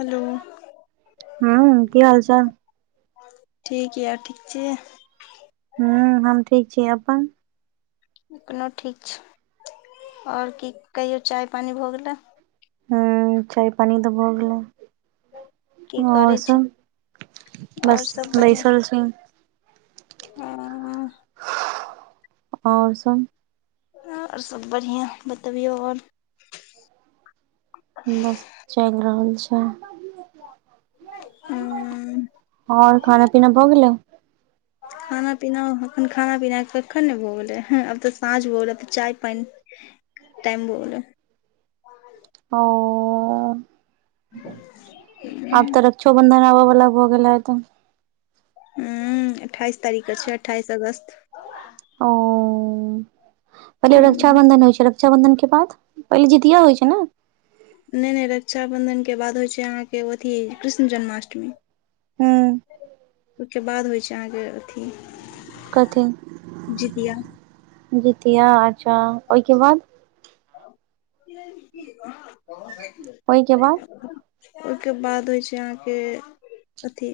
Hello हँ की हाल चाल ठीक ये ठीक छी। हुँ हम ठीक छी अपन एनो ठीक छै आओर की कहियो चाय पानी भऽ गेलै हँ चाय पानी तऽ भऽ गेलै। की आओर करै छी सब और बस सब बढ़िआँ बैसल छी हँ आओर सब आओर सभ बढ़ियाँ बतबियौ आओर बस चलि रहल छै हुँ आओर खाना पीना भऽ गेलै [inaudible] खाना पीना अखन खाना पीनाे कखन ने भऽ गेलै आब तऽ साँझ भऽ गेलै आब तऽ चाय पानि टाइम भ गेलै ओ आब तऽ रक्षो बंधन आबऽ बला भ गेल हेएतऽ ऊ अठाइस तारीख क छै अठाइस अगस्त ओ पहिले हूँ रक्षाबन्धन होइ छै र रक्षाबंधन के बाद पहिले जीतिया होइ छै न नै नै रक्षाबन्धन के बाद होइ छै अहाँके अथी कृष्ण जन्माष्टमी हूँ ओई के बाद होइ छै अहाँके अथी कथी जितिया जितिया अच्छा ओई के बाद [inaudible] ओईके बाद ओईके बाद होइ छै अहाँके अथी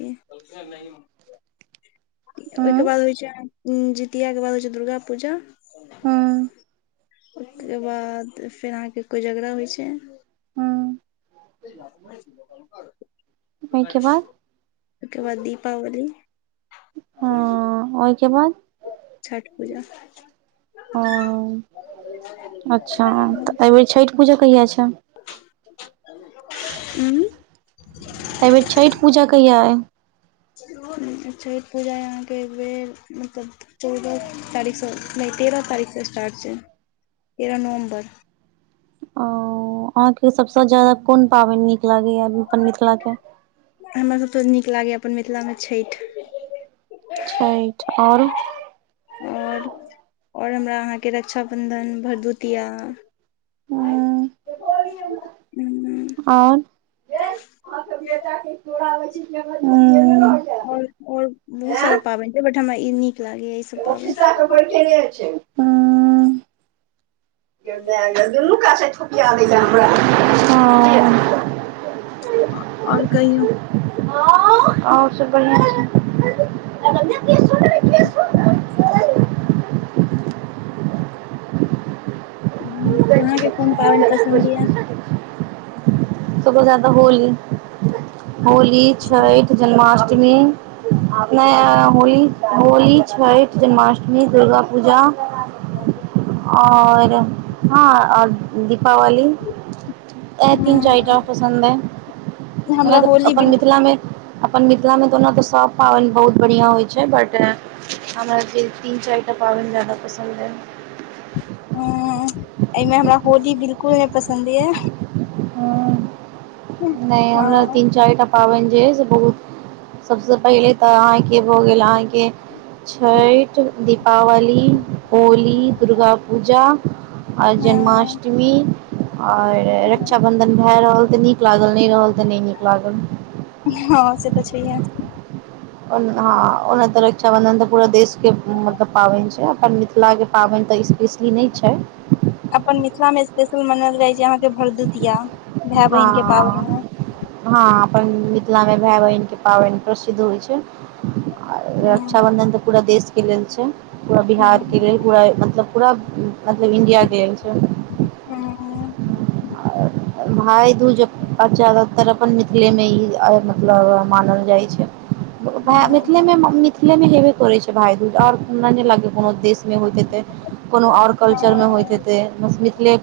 हूँ ओईके बाद होइ छै जितियाके बाद होइ छै दुर्गा पूजा हूँ ओके बाद फेर आहाँके कोजगरा होइ छै हूँ ओहिके बाद ओईके बाद दीपावली हँ ओईके बाद छठ पूजा हँ अच्छा तऽ एहिबेर छठि पूजा कहिया छै ऊ एईबेर छठि पूजा कहिया अइ छठि पूजा अहाँके एक बेर मतलब चौदह तारीकसँ नै तेरह तारीकसँ एस्टार्ट छै तेरह नवम्बर ओ अहाँके सबसँ ज्यादा कोन पाबनि नीक लागैया अपन मिथिलाके हमरा सब के नीक लागैया अपन मिथिलामे छठि छठि आओर आओर आओर हमरा अहाँके रक्षाबन्धन भरदुतिया उम्म ऊ ह त दौड़ब [unintelligible] आओर आओर बहुत सारा पाबनि छै बट हमरा ई नीक लागैया ई सब पाबनि बी सा कोइ ख छै [unintelligible] गे माए गे दुनू कात स छौकिया दैया हमरा आओर कहियौ आओर सब बढ़िआ छै अहाँके कोन पाबनि पसन्द यऽ सबस जाद होली होली छैठ जन्माष्टमी नै होली होली छठि जन्माष्टमी दुर्गा पूजा आओर हँ आओर दीपावली एहा तीन चारि ह टा पसन्द अई हमरा ओनातऽ होली अपन बिलकुल मिथिलामे अपन मिथिलामे तऽ ओना तऽ सब पाबनि बहुत बढ़िआँ होइ छै बट हमरा जे तीन चारि टा पाबनि ज्यदा पसन्द अई हूँ एहिमे हमरा होली बिल्कुल नै पसन्द यै हं नय हमरा तीन चारिटा पाबनि जे य से बहुत सबस पहिले तऽ अहाँके भऽ गेल अहाँके छैठ दीपावली होली दुर्गापूजा अ हँ जन्माष्टमी और रक्षाबंधन भए रहल तऽ नीक नीक लागल नय रहल तऽ नय नीक लागल हँ से तऽ छै है [inaudible] ओना ओना तऽ रक्षाबंधन तऽ पूरा देश के मतलब पाबनि छै अपन मिथिला के पाबनि तऽ इश इश ई नय छै अपन मिथिला मे स्पेशल मनाल जाय या अहाँ के भरदुतीया भाय बहिन के पावनि मे हँ हँ अपन मिथिलामे भाय बहिनके पाबैन प्रसिद्ध होइ छै आ ह रक्षाबंधन तऽ पूरा देश के लेल छै पूरा बिहार के लेल पूरा मतलब पूरा मतलब इण्डिया के लेल छै हं भााय दूज आ ज्यादातर अपन मिथिले मे ई मतलब मानल जाइ छै ह बा मिथिल मे मिथिले मे हेबे करै छै भाय दूज आओर हमरा नय लागय कोनो देश मे होएत ऐछ कोनो आओर ह कल्चरमे होइत ह हेतै बस मिथिले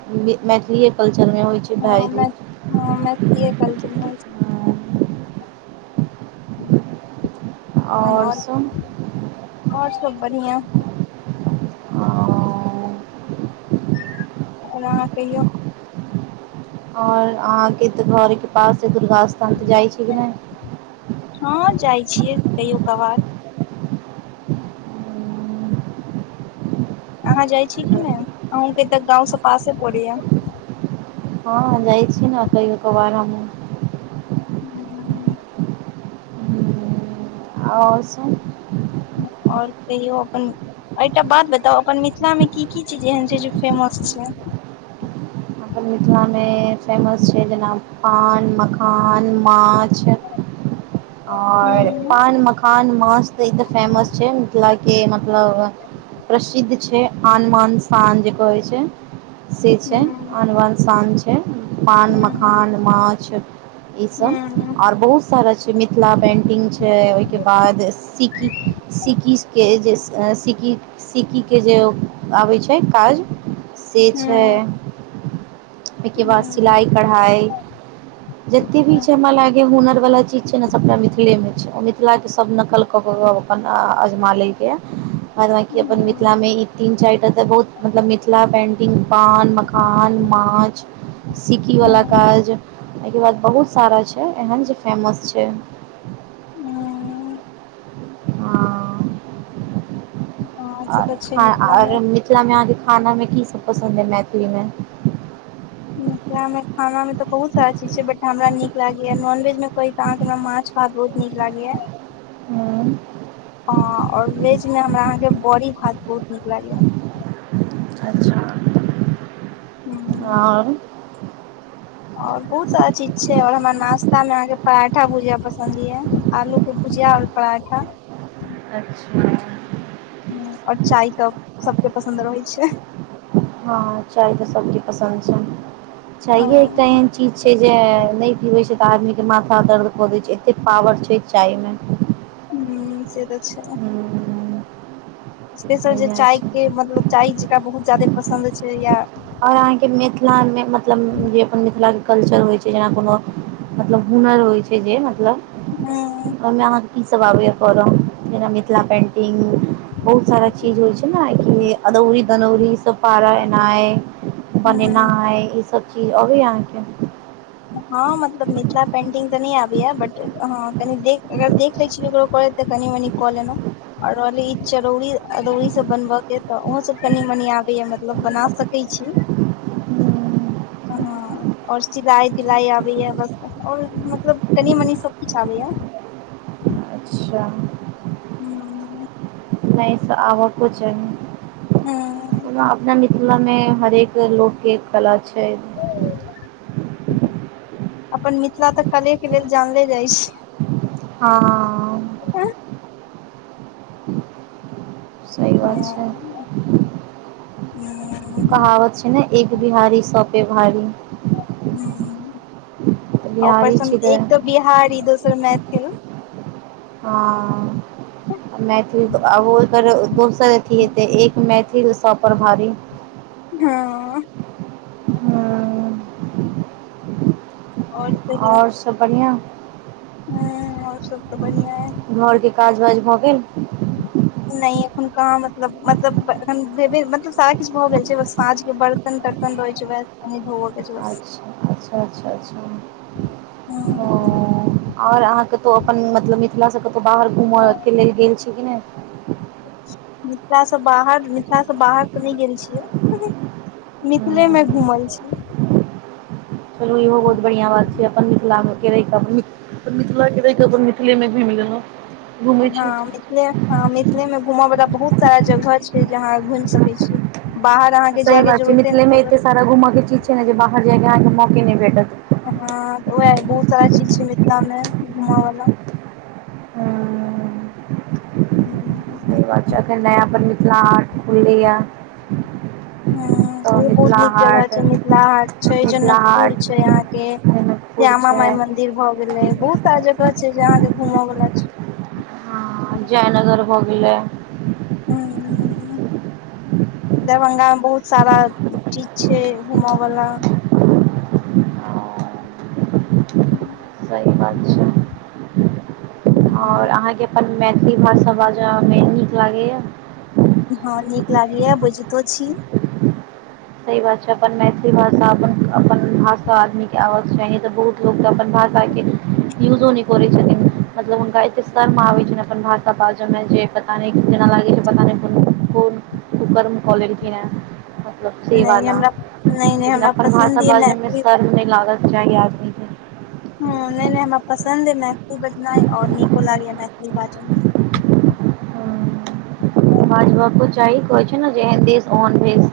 मैथिलीए कल्चरमे होइत भाय छ नय हम मेथलिए कल्चर [inaudible] [unintelligible] आओर सब आओर सब बढ़िआ आओर और अहाँ कहियौ और अहाँ के तऽ घरे के पास छै दुर्गा स्थान त जाइ छी कि नै हँ जाइ छियै कहियो कभार अहाँ जाइ छी की नै आहूँके तऽ गांव से पासे पड़ैया हँ जाइ छी ने कहियओ कभार हमहू हुं हूं आओ सब आओर कहियो अपन ऐहिटा बात बताउ अपन मिथिला मे की की चीज एहन छै जे फेमस छै अपन मिथिलामे फेमस छै जेना पान मखान माछे [inaudible] हूँ आओर पान मखान माछ तऽ ई तऽ फेमस छै मिथिला के मतलब प्रसिद्ध छै आनमान सान जे कहै छै से छै हूँ आन बान शान छै पान हूँ मखान माछ ई हूँ सब हूँ आओर बहुत सारा छै मिथिला पेन्टिंग छै ओहिके बाद सीकी क सिकी के जे सकी सिकीके जे आबै छै काज से छै हूँ ओहिके बाद सिलाई कढ़ाई जते भी छै हमरा लागय हुनर वाला चीज छै ने सबटा मिथिले मे छै मिथिला के सब नकल कहब हमरा अजमा लैके बाद बांकी अपन मिथिला मे ई तीन चारिटा तऽ बहुत मतलब मिथिला पेंटिंग पान मखा कान माछ हूँ सिकीवला हूँ काज [unintelligible] बाद बहुत सारा छै एहन जे फेमस छै नै हँ हँ से आओर तऽ ख छै मिथिला आओर मे मिथिला में अहाँके खाना में कीसभ पसन्द अइ मैथिली में। मिथिला मे खाना मे तऽ बहुत सारा चीज छै। बट हमरा नीक लागेया नॉनवेज मे कही त अहाँ केना माछ। बहुत नीक लागैया। हँ। और वेज में हमरा अहाँ के बड़ी भात बहुत नीक लागेया। अच्छा। हू। आओर। और बहुत सारा चीज छै। और हमरा नाश्ता मे अहाँ के पराठा भूजा पसंन्द ये आलू। भुजिया आ पड़ाठा। अच्छा। आओर चाय तऽ सभ केँ पसन्द रहैत छै। हँ चाय त सभ केँ पसन्द छै। च एकटा ह चीज छै। जे नहि पीबे छै। तऽ आदमी के माथा दर्द कऽ देय छै। एते पावर छै। चाय में। ह से तऽ छै। स्पेशल जे बढ़िआँ चाय छै के मतलब चाय जेकरा बहुत ज्यादे पसन्द छै। या और अहाँके मिथिला में। मतलब जे अपन मिथिला के। कल्चर होइ छै। जेना कोनो मतलब हुनर होइ छै। जे मतलब ह ओमे अहाँ। ईसभ आबैए पड़ब जेना मिथिला पेन्टिंग। बहुत सारा चीज होइ छै। ने कि अदौरी दनौरी ई सभ पारा एनाइ। ह बनेना है ई सभ चीज अभी यहाँके। हँ मतलब मिथिला पेंटिंग। तऽ नहि आबैएा बट हँ कनि देख अगर देख लै छीयै ककरोत। कनि मनि कल ने। आओर रहलै ई चरौरी अरौरी। सभ बनबय के तऽ ओहोसभ कनी मनी आबैया मतलब बना सकैत छी। ह। और सिलाई तिलाई आबैएा बस आओर मतलब कनी मनी सभ किछु आबैएा। अच्छा। हू। नहि आब को हूँ अपना। मिथिला में हरेक लोक कला छै। अपन मिथिला तऽ कले के लेल जानले जाइ छै। ह। सी बात हँ छै। हूँ कहावत। ह ने एक बिहारी सभ पे भारी। तऽ बिहारी ऊपरसँ छी एक तऽ बिहारी दोसर मैथिल। हँ। मैथिल बहुत सार अथी हतै एक मैथिल। सभ पर भारी। हँ। हँ। और आओर सभ बढ़िआँ। ह आओर सभ तऽ बढ़िआ है। घोर के काज वाज भ गेल। नहि एखन कहाँ मतलब मतलब एखन भेबे मतलब सारा किछ भऽ गेल छै। साँझ के वर्त। [unintelligible] अच्छा अच्छा अच्छा अच्छा हूं ओ। ओर अहाँ कतहु अप्पन मतलब मिथिला सँ कतहु बाहर घूमय के लेल गेल छी कि नहि मिथिला सँ बाहर मिथिलासँ बाहर त नहि गेल छियै मिथिले मे नहि। घुमल छी चलू इहो बहुत बढ़िआँ बात छै। अप्पन मिथिला में रहै क अपन मिथिलाे रहके अप्पन मिथिले मे भी मिलल हँ मिथिले हँ मिथिले मे घूमय वाला बहुत सारा जगह छै। जहााँ घुमि सकैत छी बाहर अहाँ सही बात छै। मिथिले में एते सारा घूमऽ के चीज छै। ने जे बाहर जायके अहाँके मौके नहि भेटत हँ उएह बहुत सारा चीज छै। मिथिला में घूमऽ वाला हूँ। ह बात एखन नया पर मिथिला हाट खुललैय। हु ओहो बहुत नीक जगह छै। मिथिला हाट छै। जनकपुर छै। अहाँके जनकपुर श्यामा छै माय मंदिर भ गेलै बहुत सारा जगह छै। जे अहाँके घूमय वला छै। आ जयनगर भ गेलै दरभंगा में बहुत सारा चीज छै। घूम वाला सही बात छै। ओर अहाँके अप्पन मैथिली भाषा बाजय मे नीक लागैया हा नीक लागय या बुझितो छी। सी बात छै। अप्पन मैथिली भाषा अप्पन अप्पन भाषा आदमी के आब के चाही तऽ बहुत लोक तऽ अप्पन भाषा के यूजो नहि करै छथिन मतलब हुनका एते शर्म आबै छै। अप्पन भाषा बाजय मे जे पता नहि ना लागै छै। पता नय कोन कुकर्म कऽ ललखिन हे मतलब से नहि वादा हमरा नहि नहि लेकिन हमरा अप्पन पसन्द भाषा य बाजै मे मैथिली शर्म नहि लागल चाही आदमी के हा नहि नहि हमरा पसन्द है मैथिली बजनाय और नीको लागै ह मैथिली बाजू में सही कहो छै। ने जेहन देश ओहन भेस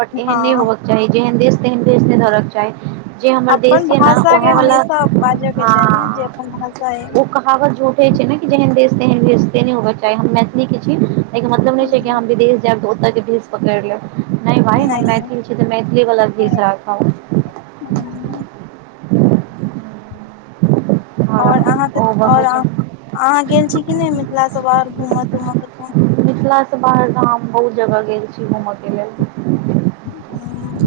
बट एहन नय हँ चाही जेहन देश तेहन भेस नहि होइ के चाही जे हमर अपन देश या ने भाषा उह के वला हमेशा बाजऽ के हा चाही जे अपन भाषा अइ ओ कहावत झूठै छै। ने कि जेहन तेहन भेस से नहि होबके चाही हम मैथिलीके छी एहिके मतलब नहि छै। कि आहा हूँ, विदेश जाब तऽ ओतय के भेस पकड़ लेब नहि भाई हम नहि मैथिल छी तऽ मैथिली वला भेस राखब [inaudible] आओर ओर अहाँके ओ आओर बतबै छै अहाँ अहा गेल छी कि नहि मिथिला स बाहर घूमय तूमय क मिथिला सँ बाहर तऽ हम बहुत जगह गेल छी घूम के लेल [inaudible]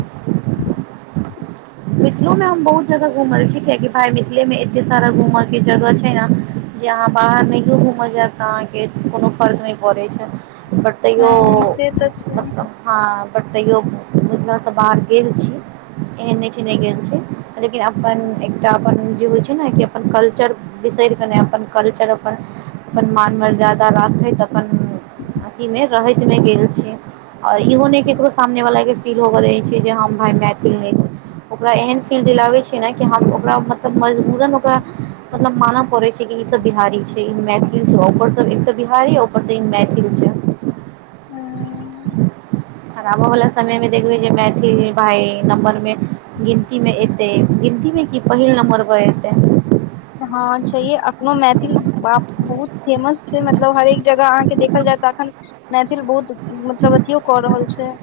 मिथिलो में हम बहुत जगह घुमल छी कियकि भाय मिथिले मे एते सारा घूमय के जगह छै। ने जे अहाँ बाहर नहियो घूमल जायब तऽ अहाँके कोनो फर्क नहि पड़ैत छै। ब तयो हँ से तऽ छै हँ बट तैयो हम एतअ बाहर गेल छी एहन नहि छै। नहि गेल छी लेकिन अप्पन एकटा अप्पन ओ जे होय छै। ने कि अप्पन कल्चर बिसरि गेनाइ अप्पन कल्चर आपन अपन मान मर्यादा राखैत अप्पन अथी ममें रहैत मे गेल छी और इहो ने केकरो सामने वाला के फील होव द छै। जे हम भाय मैथिल नय छै। ओकरा एहन फील दिलाबै छैयै ने कि हम ओकरा मतलब मजबूरन ओकरा मतलब मानऽ पड़ै छै कि ई सब बिहारी छै ई मैथिल छै पर सब एक त बिहारी ऊपर सँ ई मैथिल छै आबऽ वाला समय मे देखबै जे मैथिल भाइ नम्बर मे गिनती मे एतै गिनती मे की पहिल नम्बर पर एतै हँ छै अपननो मैथिल बाप बहुत फेमस छै मतलब हरेक जगह अहाँके देखल जाए तऽ एखन मैथिल बहुत मतलब अथियो कऽ रहल छै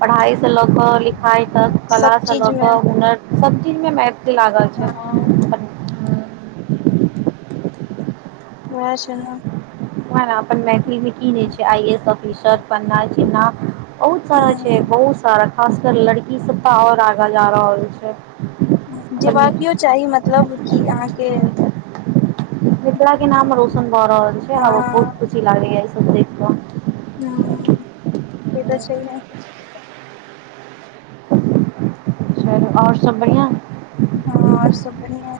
पढ़ाइ सँ लऽ कऽ लिखाइ तक कला सब सँ लऽ चीज मे कऽ हुनर सब चीज मे मै लागल हँ छै वएह छै न वहए न अपन मैथिली भी की नै छै आई एस ऑफिसर पना चिलना बहुत सारा छै हँ बहुत सारा खास कर लड़की सब त आओर आगा जा रहल छै। अपन जेबाकीयो चाही मतलब कि अहाँके मिथिला के नाम रोशन भऽ रहल छै आ हँ बहुत खुशी लागैया ई सब देख कऽ हँ से त छै हे- - कऽ आओर सब बढ़िया हँ आओर सब बढ़ीयाँ